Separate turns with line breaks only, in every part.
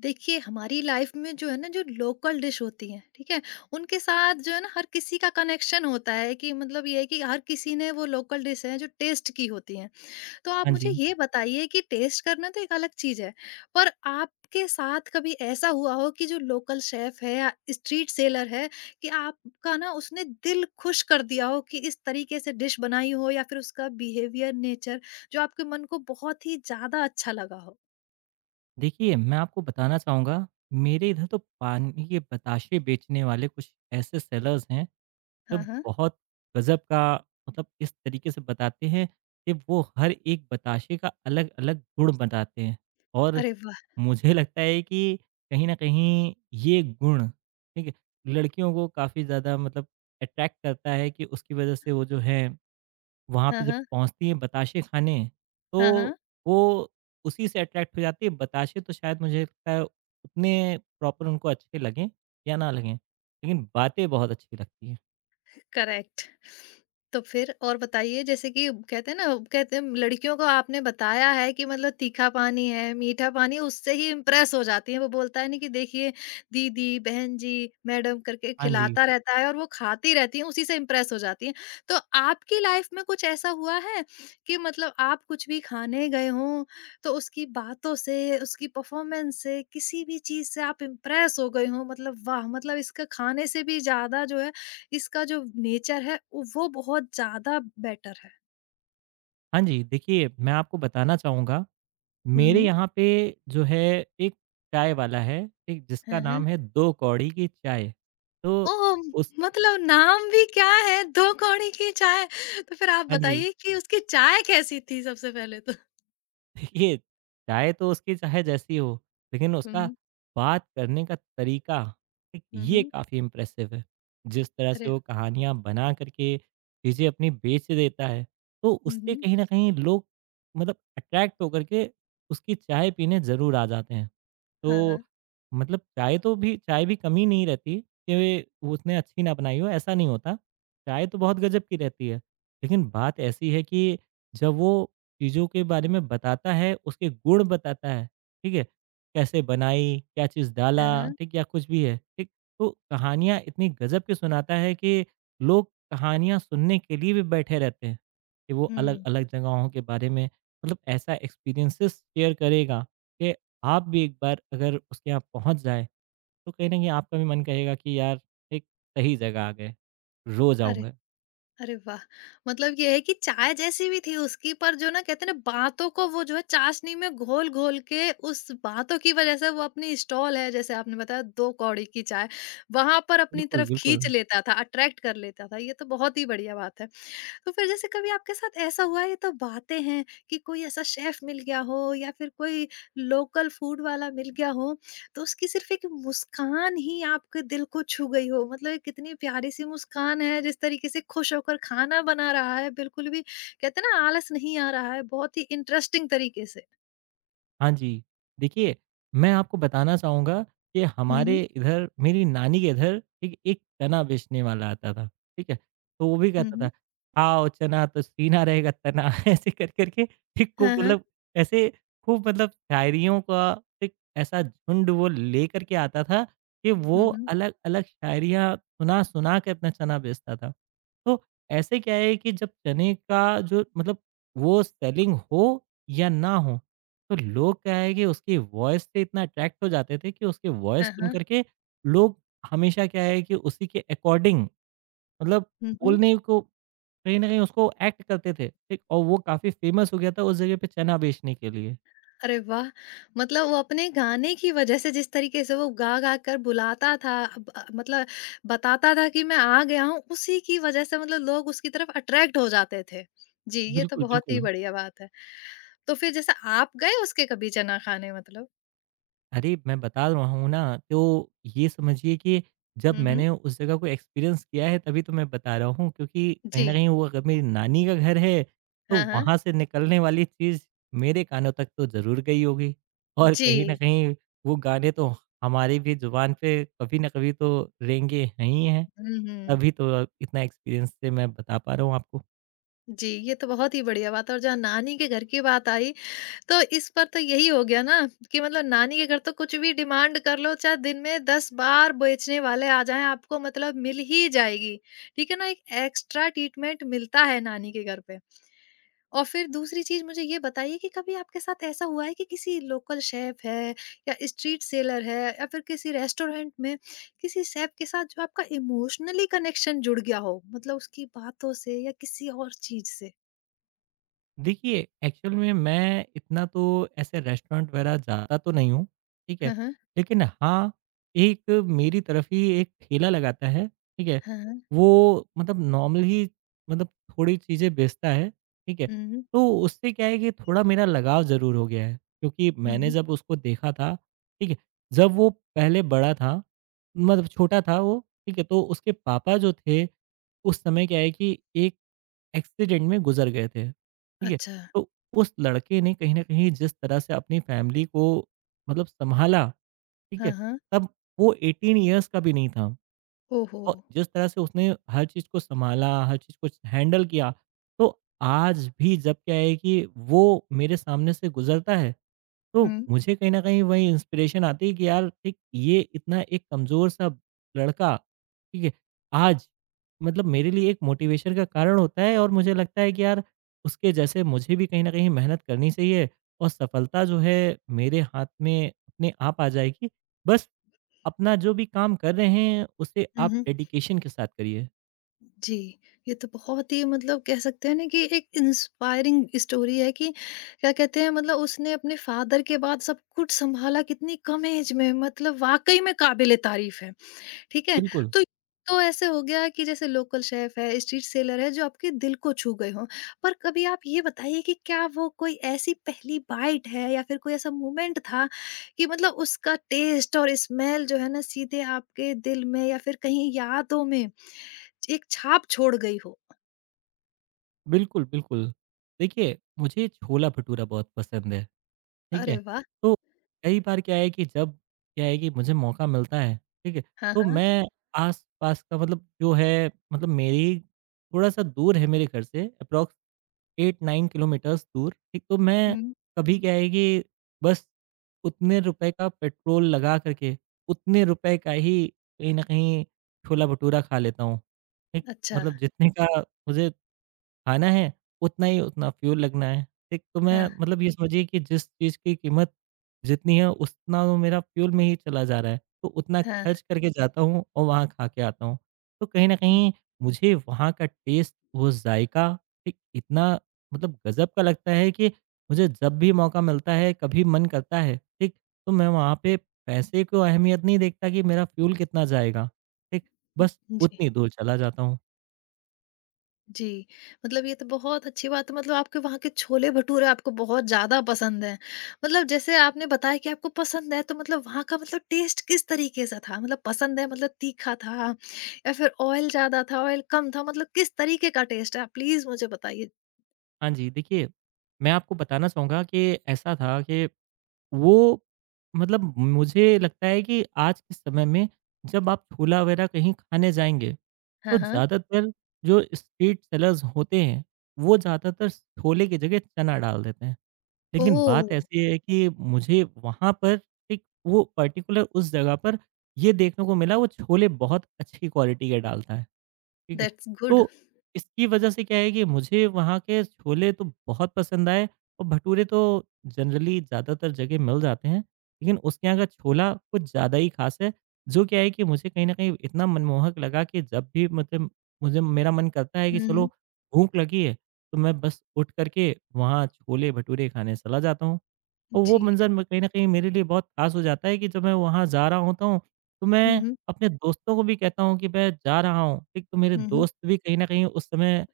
देखिए हमारी लाइफ में जो है ना जो लोकल डिश होती है, ठीक है। उनके साथ जो है ना हर किसी का कनेक्शन होता है कि मतलब ये है कि हर किसी ने वो लोकल डिश है जो टेस्ट की होती है। तो आप
हाँ
मुझे
जी।
ये बताइए कि टेस्ट करना तो एक अलग चीज है, पर आपके साथ कभी ऐसा हुआ हो कि जो लोकल शेफ है या स्ट्रीट सेलर है कि आपका ना उसने दिल खुश कर दिया हो कि इस तरीके से डिश बनाई हो या फिर उसका बिहेवियर, नेचर जो आपके मन को बहुत ही ज्यादा अच्छा लगा हो।
देखिए, मैं आपको बताना चाहूँगा, मेरे इधर तो पानी के बताशे बेचने वाले कुछ ऐसे सेलर्स हैं, जो
हाँ हाँ।
बहुत गज़ब का इस तरीके से बताते हैं कि वो हर एक बताशे का अलग-अलग गुण बताते हैं। और
अरे वाह।
मुझे लगता है कि कहीं न कहीं ये गुण, ठीक है, लड़कियों को काफ़ी ज़्यादा अट्रैक्ट करता है कि उसकी वज़ह से वो जो हैं वहाँ पे
हाँ
जब
हाँ।
पहुँचती है बताशे खाने,
हाँ,
तो
हाँ,
वो उसी से अट्रैक्ट हो जाती है। बताशे तो शायद मुझे लगता है उतने प्रॉपर उनको अच्छे लगें या ना लगें, लेकिन बातें बहुत अच्छी लगती हैं।
करेक्ट। तो फिर और बताइए, जैसे कि कहते हैं ना, कहते हैं लड़कियों को आपने बताया है कि मतलब तीखा पानी है, मीठा पानी है, उससे ही इम्प्रेस हो जाती हैं। वो बोलता है ना कि देखिए दीदी, बहन जी, मैडम करके
हाँ जी।
खिलाता रहता है और वो खाती रहती हैं, उसी से इम्प्रेस हो जाती हैं। तो आपकी लाइफ में कुछ ऐसा हुआ है कि मतलब आप कुछ भी खाने गए हों, तो उसकी बातों से, उसकी परफॉर्मेंस से, किसी भी चीज़ से आप इम्प्रेस हो गए हों, मतलब वाह! मतलब इसका खाने से भी ज़्यादा जो है इसका जो नेचर है उ वो बहुत ज़्यादा बेटर है।
हाँ जी, देखिए, मैं आपको बताना चाहूँगा,
हुँ,
मेरे
हुँ।
यहाँ पे जो है एक चाय वाला है, एक जिसका
हैं, हैं।
नाम है दो कौड़ी की चाय। तो
ओह!
उस
मतलब नाम भी क्या है, 2 कौड़ी की चाय। तो फिर आप
हाँ जी।
बताइए कि उसकी चाय कैसी थी सबसे पहले तो?
देखिए, चाय तो उसकी चाहे जैसी हो, लेकिन
हुँ,
उसका
हुँ।
बात करने का तरीका, एक
हुँ,
ये
हुँ।
काफ़ी इम्प्रेसिव है। जिस तरह से
अरे!
वो कहानियाँ बना कर के चीज़ें अपनी बेच देता है, तो
हुँ,
उससे
हुँ।
कहीं न कहीं लोग मतलब अट्रैक्ट होकर के उसकी चाय पीने ज़रूर आ जाते हैं।
हाँ,
तो
हाँ।
मतलब चाय तो भी चाय भी कमी नहीं रहती कि वो उसने अच्छी ना बनाई हो, ऐसा नहीं होता। चाय तो बहुत गज़ब की रहती है, लेकिन बात ऐसी है कि जब वो चीज़ों के बारे में बताता है, उसके गुण बताता है, ठीक है? कैसे बनाई, क्या चीज़ डाला,
हाँ, हाँ।
ठीक? या कुछ भी है, ठीक? तो कहानियाँ इतनी गज़ब की सुनाता है कि लोग कहानियाँ सुनने के लिए भी बैठे रहते हैं, कि वो
हुँ।
अलग-अलग जगहों के बारे में ऐसा एक्सपीरियंसेस शेयर करेगा कि आप भी एक बार अगर उसके यहाँ पहुँच जाएँ, तो कहीं न कहीं आपका भी मन करेगा कि यार, एक सही जगह आ गए, रोज़
अरे!
आऊँगा।
अरे वाह! मतलब ये है कि चाय जैसी भी थी उसकी, पर जो ना कहते हैं ना बातों को वो जो है चाशनी में घोल-घोल के उस बातों की वज़ह से वो अपनी स्टॉल है, जैसे आपने बताया 2 कौड़ी की चाय, वहाँ पर अपनी
बिल्कुल,
तरफ
बिल्कुल।
खींच लेता था, अट्रैक्ट कर लेता था। ये तो बहुत ही बढ़िया बात है। तो फिर जैसे कभी आपके साथ ऐसा हुआ है, ये तो बातें हैं, कि कोई ऐसा शेफ मिल गया हो या फिर कोई लोकल फूड वाला मिल गया हो, तो उसकी सिर्फ एक मुस्कान ही आपके दिल को छू गई हो, मतलब एक कितनी प्यारी सी मुस्कान है जिस तरीके से खुश होकर खाना बना रहा है, बिल्कुल भी कहते हैं ना आलस नहीं आ रहा है, बहुत ही इंटरेस्टिंग तरीके से।
हाँ जी। देखिए, मैं आपको बताना चाहूँगा कि हमारे
हम्म।
इधर मेरी नानी के इधर एक एक चना बेचने वाला आता था, ठीक है? तो वो भी कहता
हम्म।
था, "आओ चना तो सीना रहेगा तना।" ऐसे कर कर के ठीक खूब
हाँ हाँ।
ऐसे खूब शायरियों का एक ऐसा झुंड वो लेकर के आता था कि वो
हम्म।
अलग-अलग शायरियाँ सुना-सुना के अपना चना बेचता था। तो ऐसे क्या है कि जब चने का जो वो सेलिंग हो या ना हो, तो लोग क्या है कि उसकी वॉइस से इतना अट्रैक्ट हो जाते थे कि उसकी वॉइस
हाँ
सुन
हाँ।
कर के लोग हमेशा क्या है कि उसी के अकॉर्डिंग मतलब
हम्म।
बोलने को कहीं न कहीं उसको एक्ट करते थे, ठीक? और वो काफ़ी फ़ेमस हो गया था उस जगह पे चना बेचने के लिए।
अरे वाह! मतलब वो अपने गाने की वजह से जिस तरीके से वो गा-गा कर बुलाता था, अब मतलब बताता था कि मैं आ गया हूँ, उसी की वजह से मतलब लोग उसकी तरफ अट्रैक्ट हो जाते थे। जी, ये तो
बिल्कुल,
बहुत
बिल्कुल।
ही बढ़िया बात है। तो फिर जैसे आप गए उसके कभी चना खाने मतलब?
अरे! मैं बता रहा हूँ ना, तो ये समझिए कि जब
हुँ, हुँ।
मैंने उस जगह को एक्सपीरियंस किया है, तभी तो मैं बता रहा हूँ, क्योंकि कहीं न
जी।
कहीं वो अगर मेरी नानी का घर है, तो
हाँ, हाँ।
वहाँ से निकलने वाली चीज़ मेरे कानों तक तो ज़रूर गई होगी। और कहीं न
जी।
कहीं वो गाने तो हमारी भी ज़ुबान पे कभी न कभी तो रेंगे हैं ही हैं,
हुँ, हुँ।
तभी तो इतना एक्सपीरियंस से मैं बता पा रहा हूँ आपको।
जी, ये तो बहुत ही बढ़िया बात है, और जहाँ नानी के घर की बात आई तो इस पर तो यही हो गया ना कि मतलब नानी के घर तो कुछ भी डिमांड कर लो, चाहे दिन में 10 बार बेचने वाले आ जाएं, आपको मतलब मिल ही जाएगी। ठीक है ना, एक एक्स्ट्रा ट्रीटमेंट मिलता है नानी के घर पे। और फिर दूसरी चीज मुझे ये बताइए कि कभी आपके साथ ऐसा हुआ है कि किसी लोकल शेफ है या स्ट्रीट सेलर है या फिर किसी रेस्टोरेंट में किसी शेफ के साथ जो आपका इमोशनली कनेक्शन जुड़ गया हो, मतलब उसकी बातों से या किसी और चीज से।
देखिए, एक्चुअल में मैं इतना तो ऐसे रेस्टोरेंट वगैरह जाता तो नहीं हूँ, ठीक है?
हाँ हाँ।
लेकिन हाँ, एक मेरी तरफ ही एक ठेला लगाता है, ठीक है?
हाँ हाँ।
वो नॉर्मली थोड़ी चीज़ें बेचता है, ठीक है?
हम्म।
तो उससे क्या है कि थोड़ा मेरा लगाव ज़रूर हो गया है, क्योंकि मैंने
हम्म।
जब उसको देखा था, ठीक है? जब वो पहले बड़ा था, मतलब छोटा था वो, ठीक है? तो उसके पापा जो थे, उस समय क्या है कि एक एक्सीडेंट में गुज़र गए थे, ठीक है?
अच्छा।
तो उस लड़के ने कहीं न कहीं जिस तरह से अपनी फैमिली को सँभाला, ठीक
हाँ
है?
हाँ।
तब वो 18 इयर्स का भी नहीं था।
ओहो!
और जिस तरह से उसने हर चीज़ को सँभाला, हर चीज़ को हैंडल किया, तो आज भी जब क्या है कि वो मेरे सामने से गुज़रता है, तो
हुँ।
मुझे कहीं न कहीं वही इंस्पिरेशन आती है कि यार ठीक ये इतना एक कमज़ोर सा लड़का, ठीक है, आज मेरे लिए एक मोटिवेशन का कारण होता है। और मुझे लगता है कि यार उसके जैसे मुझे भी कहीं न कहीं मेहनत करनी चाहिए और सफलता जो है मेरे हाथ में अपने आप आ जाएगी। बस अपना जो भी काम कर रहे हैं उसे
हुँ,
आप
हुँ।
डेडिकेशन के साथ करिए।
जी, ये तो बहुत ही, मतलब कह सकते हैं ना कि एक इंस्पायरिंग स्टोरी है कि क्या कहते हैं, मतलब उसने अपने फ़ादर के बाद सब कुछ सँभाला, कितनी कम ऐज में, मतलब वाक़ई में काबिल-ए-तारीफ़ है। ठीक है?
बिल्कुल,
तो तो ऐसे हो गया कि जैसे लोकल शेफ़ है, स्ट्रीट सेलर है, जो आपके दिल को छू गए हों। पर कभी आप ये बताइए कि क्या वो कोई ऐसी पहली बाइट है या फिर कोई ऐसा मोमेंट था कि मतलब उसका टेस्ट और स्मेल जो है ना सीधे आपके दिल में या फिर कहीं यादों में एक छाप छोड़ गई हो?
बिल्कुल, बिल्कुल। देखिए, मुझे छोला-भटूरा बहुत पसंद है। ठीक
अरे
है?
वाह!
तो कई बार क्या है कि जब क्या है कि मुझे मौका मिलता है, ठीक है?
हाँ,
तो
हाँ।
मैं आस-पास का जो है मेरी थोड़ा-सा दूर है मेरे घर से अप्रॉक्स 8-9 किलोमीटर्स दूर, ठीक? तो मैं
हुँ।
कभी क्या है कि बस उतने रुपए का पेट्रोल लगा कर के, उतने रुपए का ही कहीं न कहीं छोला भटूरा खा लेता हूँ, ठीक?
अच्छा।
मतलब जितने का मुझे खाना है, उतना ही उतना फ्यूल लगना है, ठीक? तो मैं
हाँ,
मतलब ये समझिए कि जिस चीज़ की कीमत जितनी है, उतना वो मेरा फ्यूल में ही चला जा रहा है। तो उतना
हाँ।
खर्च करके जाता हूँ और वहाँ खा के आता हूँ। तो कहीं न कहीं मुझे वहाँ का टेस्ट, वो ज़ायका एक इतना गज़ब का लगता है कि मुझे जब भी मौका मिलता है, कभी मन करता है, ठीक? तो मैं वहाँ पे पैसे को अहमियत नहीं देखता कि मेरा फ्यूल कितना जाएगा, ठीक?
हुँ,
बस
हुँ, जी।
उतनी दूर चला जाता हूँ।
जी, मतलब ये तो बहुत अच्छी बात है, मतलब आपके वहाँ के छोले-भटूरे आपको बहुत ज़्यादा पसंद हैं। मतलब जैसे आपने बताया कि आपको पसंद है, तो मतलब वहाँ का मतलब टेस्ट किस तरीके से था? मतलब पसंद है, मतलब तीखा था या फिर ऑयल ज़्यादा था, ऑयल कम था, मतलब किस तरीके का टेस्ट है? आप प्लीज़ मुझे बताइए।
हाँ जी, देखिए, मैं आपको बताना चाहूँगा कि ऐसा था कि वो मुझे लगता है कि आज के समय में जब आप छोला वगैरह कहीं खाने जाएँगे, तो
हाँ, हाँ।
ज़्यादातर जो स्ट्रीट सेलर्स होते हैं, वो ज़्यादातर छोले की जगह चना डाल देते हैं। लेकिन
ओह!
बात ऐसी है कि मुझे वहाँ पर एक वो पर्टिकुलर उस जगह पर ये देखने को मिला वो छोले बहुत अच्छी क्वालिटी के डालता है। ठीक है।
That's good.
तो इसकी वजह से क्या है कि मुझे वहाँ के छोले तो बहुत पसंद आए और भटूरे तो जनरली ज़्यादातर जगह मिल जाते हैं। लेकिन उसके यहाँ का छोला कुछ ज़्यादा ही ख़ास है, जो क्या है कि मुझे कहीं न कहीं इतना मनमोहक लगा कि जब भी मतलब मुझे मेरा मन करता है
हुँ,
कि चलो
हुँ।
भूख लगी है, तो मैं बस उठ कर के वहाँ छोले-भटूरे खाने चला जाता हूँ। और वो
जी।
मंज़र म कहीं न कहीं मेरे लिए बहुत ख़ास हो जाता है कि जब मैं वहाँ जा रहा होता हूँ, तो
हुँ,
मैं
हुँ।
अपने दोस्तों को भी कहता हूँ कि मैं जा रहा हूँ, ठीक? तो मेरे
हुँ, हुँ।
दोस्त भी कहीं न कहीं उस समय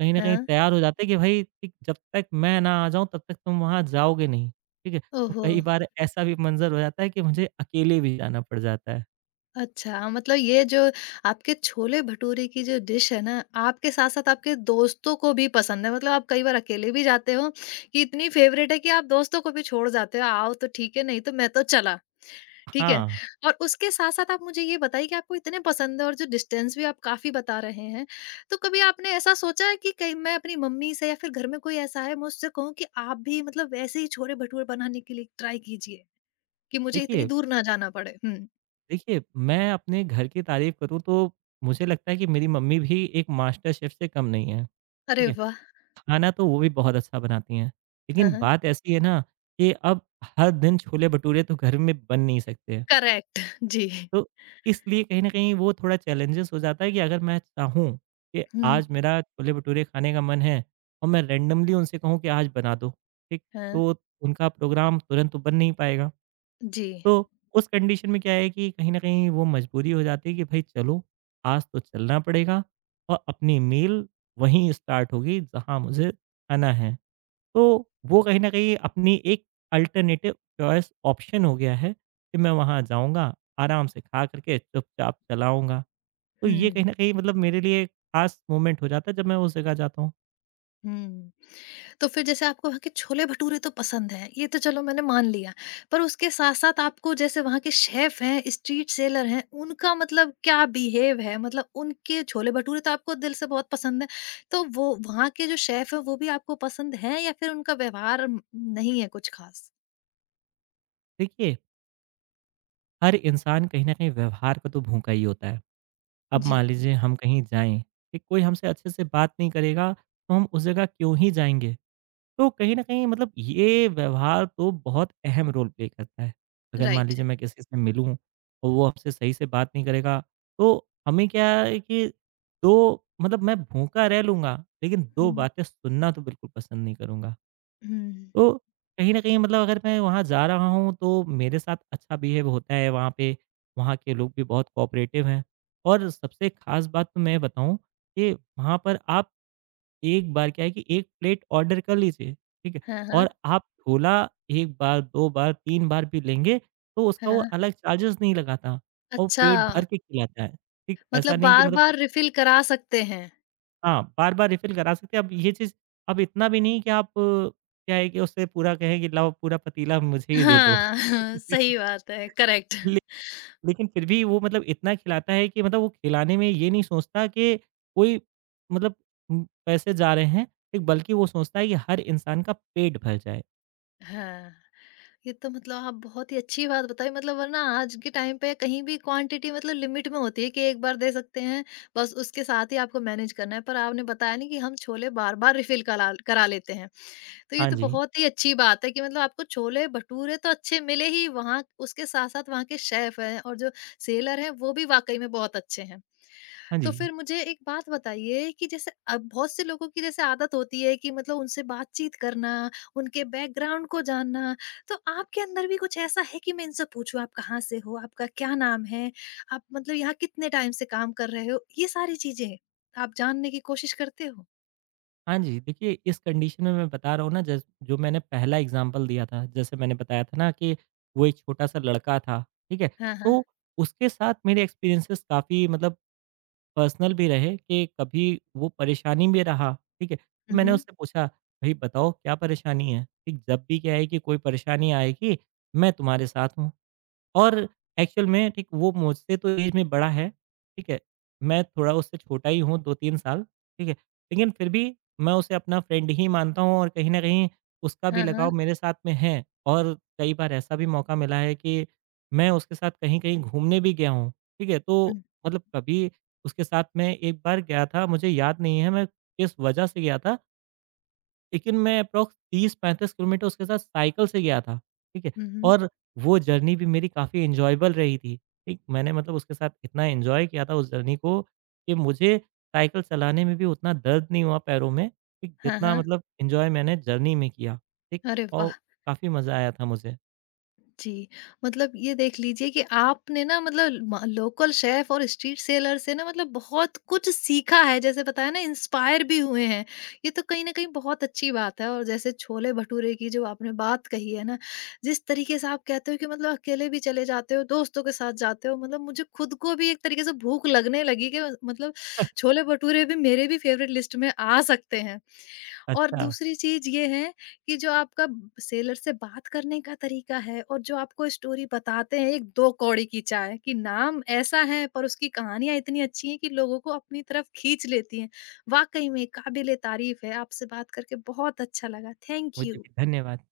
कहीं न कहीं
हाँ।
तैयार हो जाते हैं कि भई ठीक जब तक मैं ना आ जाऊँ, तब तक तुम वहाँ जाओगे नहीं, ठीक है? तो
ओहो!
कई बार ऐसा भी मंज़र हो जाता है कि मुझे अकेले भी जाना पड़ जाता है।
अच्छा, मतलब ये जो आपके छोले-भटूरे की जो डिश है ना, आपके साथ-साथ आपके दोस्तों को भी पसंद है। मतलब आप कई बार अकेले भी जाते हो कि इतनी फ़ेवरेट है कि आप दोस्तों को भी छोड़ जाते हो, आओ तो ठीक है, नहीं तो मैं तो चला, ठीक है?
हाँ,
और उसके साथ-साथ आप मुझे ये बताइए कि आपको इतने पसंद है और जो डिस्टेंस भी आप काफ़ी बता रहे हैं, तो कभी आपने ऐसा सोचा है कि कहीं मैं अपनी मम्मी से या फिर घर में कोई ऐसा है, मैं उससे कहूँ कि आप भी मतलब वैसे ही छोले-भटूरे बनाने के लिए ट्राई कीजिए, कि मुझे इतनी
देखिए
दूर ना जाना पड़े? हुँ।
देखिए, मैं अपने घर की तारीफ़ करूँ तो मुझे लगता है कि मेरी मम्मी भी एक मास्टर शेफ़ से कम नहीं है,
अरे
ठीक है?
वाह!
खाना तो वो भी बहुत अच्छा बनाती हैं।
हाँ,
लेकिन
हाँ।
बात ऐसी है ना कि अब हर दिन छोले-भटूरे तो घर में बन नहीं सकते हैं।
करेक्ट। जी।
तो इसलिए कहीं न कहीं वो थोड़ा चैलेंजेस हो जाता है कि अगर मैं चाहूँ कि
हुँ।
आज मेरा छोले-भटूरे खाने का मन है और मैं रैंडमली उनसे कहूँ कि आज बना दो, ठीक?
हाँ।
तो उनका प्रोग्राम तुरंत तो बन नहीं पाएगा।
जी।
तो उस कंडीशन में क्या है कि कहीं न कहीं वो मजबूरी हो जाती है कि भई चलो, आज तो चलना पड़ेगा और अपनी मील वहीं स्टार्ट होगी जहाँ मुझे खाना है। तो वो कहीं न कहीं अपनी एक अल्टरनेटिव चॉइस ऑप्शन हो गया है कि मैं वहाँ जाऊँगा, आराम से खा करके चुपचाप चलाऊँगा। तो ये
हुँ।
कहीं न कहीं मतलब मेरे लिए ख़ास मोमेंट हो जाता है जब मैं उस जगह जाता हूँ।
हुँ। तो फिर जैसे आपको वहाँ के छोले-भटूरे तो पसंद हैं, ये तो चलो मैंने मान लिया। पर उसके साथ-साथ आपको जैसे वहाँ के शेफ़ हैं, स्ट्रीट सेलर हैं, उनका मतलब क्या बिहेव है? मतलब उनके छोले-भटूरे तो आपको दिल से बहुत पसंद हैं, तो वो वहाँ के जो शेफ़ हैं, वो भी आपको पसंद हैं या फिर उनका व्यवहार नहीं है कुछ ख़ास?
देखिए, हर इंसान कहीं न कहीं व्यवहार का तो भूखा ही होता है। अब
जी,
मान लीजिए हम कहीं जाएँ, कि कोई हमसे अच्छे से बात नहीं करेगा, तो हम उस जगह क्यों ही जाएँगे? तो कहीं न कहीं मतलब ये व्यवहार तो बहुत अहम रोल प्ले करता है। अगर मान
राइट।
लीजिए मैं किसी से मिलूँ और वो आपसे सही से बात नहीं करेगा, तो हमें क्या है कि 2 मैं भूखा रह लूँगा, लेकिन 2
हुँ।
बातें सुनना तो बिल्कुल पसंद नहीं करूँगा।
हुँ।
तो कहीं न कहीं मतलब अगर मैं वहाँ जा रहा हूँ, तो मेरे साथ अच्छा बिहेव होता है वहाँ पे, वहाँ के लोग भी बहुत कोऑपरेटिव हैं। और सबसे ख़ास बात तो मैं बताऊँ कि वहाँ पर आप एक बार क्या है कि 1 प्लेट ऑर्डर कर लीजिए, ठीक है?
हाँ, हाँ।
और आप छोला 1 बार, 2 बार, 3 बार भी लेंगे, तो उसका वो
हाँ।
अलग चार्जेज़ नहीं लगाता और
अच्छा।
पेट भर के खिलाता है, ठीक? ऐसा
मतलब
नहीं कि मतलब
बार-बार रिफ़िल करा सकते हैं।
हाँ, बार-बार रिफ़िल करा सकते हैं। अब ये चीज़ अब इतना भी नहीं कि आप क्या है कि उससे पूरा कहें कि लाओ पूरा पतीला मुझे ही दे दो।
हाँ, सही बात है, करेक्ट।
लेकिन फिर भी वो मतलब इतना खिलाता है कि मतलब वो खिलाने में ये नहीं सोचता कि कोई मतलब पैसे जा रहे हैं, एक बल्कि वो सोचता है कि हर इंसान का पेट भर जाए।
हाँ, ये तो मतलब आप बहुत ही अच्छी बात बताई, मतलब वरना आज के टाइम पे कहीं भी क्वांटिटी मतलब लिमिट में होती है कि एक बार दे सकते हैं, बस उसके साथ ही आपको मैनेज करना है। पर आपने बताया नहीं कि हम छोले बार-बार रिफ़िल कला करा करा लेते हैं। तो ये
हाँ
तो
जी,
बहुत ही अच्छी बात है कि मतलब आपको छोले-भटूरे तो अच्छे मिले ही, वहाँ उसके साथ-साथ वहाँ के शेफ़ हैं और जो सेलर हैं, वो भी वाक़ई में बहुत अच्छे हैं।
हाँ
तो
जी,
फिर मुझे एक बात बताइए कि जैसे अब बहुत से लोगों की जैसे आदत होती है कि मतलब उनसे बातचीत करना, उनके बैकग्राउंड को जानना, तो आपके अंदर भी कुछ ऐसा है कि मैं इनसे पूछूँ आप कहाँ से हो? आपका क्या नाम है? आप मतलब यहाँ कितने टाइम से काम कर रहे हो? ये सारी चीज़ें आप जानने की कोशिश करते हो?
हाँ जी। देखिए, इस कंडीशन में मैं बता रहा हूँ ना जस जो मैंने पहला एग्ज़ाम्पल दिया था, जैसे मैंने बताया था ना कि वो एक छोटा-सा लड़का था, ठीक है?
हाँ, हाँ।
तो उसके साथ मेरे एक्सपीरियंसेस काफ़ी पर्सनल भी रहे कि कभी वो परेशानी में रहा, ठीक है? तो
हुँ,
मैंने
हुँ।
उससे पूछा, "भई बताओ क्या परेशानी है? ठीक, जब भी क्या है कि कोई परेशानी आएगी, मैं तुम्हारे साथ हूँ।" और एक्चुअल में ठीक वो मुझसे तो ऐज में बड़ा है, ठीक है? मैं थोड़ा उससे छोटा ही हूँ 2-3 साल, ठीक है? लेकिन फिर भी मैं उसे अपना फ्रेंड ही मानता हूँ और कहीं न कहीं उसका भी
हाँ,
लगाव
हाँ।
मेरे साथ में है और कई बार ऐसा भी मौका मिला है कि मैं उसके साथ कहीं-कहीं घूमने भी गया हूँ, ठीक है? तो
हुँ,
कभी उसके साथ मैं एक बार गया था, मुझे याद नहीं है मैं किस वजह से गया था, लेकिन मैं अप्रॉक्स 30-35 किलोमीटर उसके साथ साइकिल से गया था, ठीक है?
हुँ, हुँ।
और वो जर्नी भी मेरी काफ़ी एन्जॉयबल रही थी, ठीक? मैंने मतलब उसके साथ इतना एन्जॉय किया था उस जर्नी को कि मुझे साइकिल चलाने में भी उतना दर्द नहीं हुआ पैरों में, ठीक?
हाँ,
जितना
हाँ।
मतलब एन्जॉय मैंने जर्नी में किया, ठीक?
अरे
और
वाह!
काफ़ी मज़ा आया था मुझे।
जी, मतलब ये देख लीजिए कि आपने ना मतलब म लोकल शेफ़ और स्ट्रीट सेलर से ना मतलब बहुत कुछ सीखा है, जैसे बताया ना इंस्पायर भी हुए हैं। ये तो कहीं न कहीं बहुत अच्छी बात है, और जैसे छोले-भटूरे की जो आपने बात कही है ना, जिस तरीके से आप कहते हो कि मतलब अकेले भी चले जाते हो, दोस्तों के साथ जाते हो, मतलब मुझे खुद को भी एक तरीके से भूख लगने लगी कि मतलब छोले-भटूरे भी मेरे भी फ़ेवरेट लिस्ट में आ सकते हैं। और
अच्छा,
दूसरी चीज़ ये है कि जो आपका सेलर से बात करने का तरीका है और जो आपको स्टोरी बताते हैं एक दो कौड़ी की चाय कि नाम ऐसा है पर उसकी कहानियां इतनी अच्छी हैं कि लोगों को अपनी तरफ खींच लेती हैं, वाकई में काबिल तारीफ है। आपसे बात करके बहुत अच्छा लगा, थैंक
मुझे
यू।
भी धन्यवाद।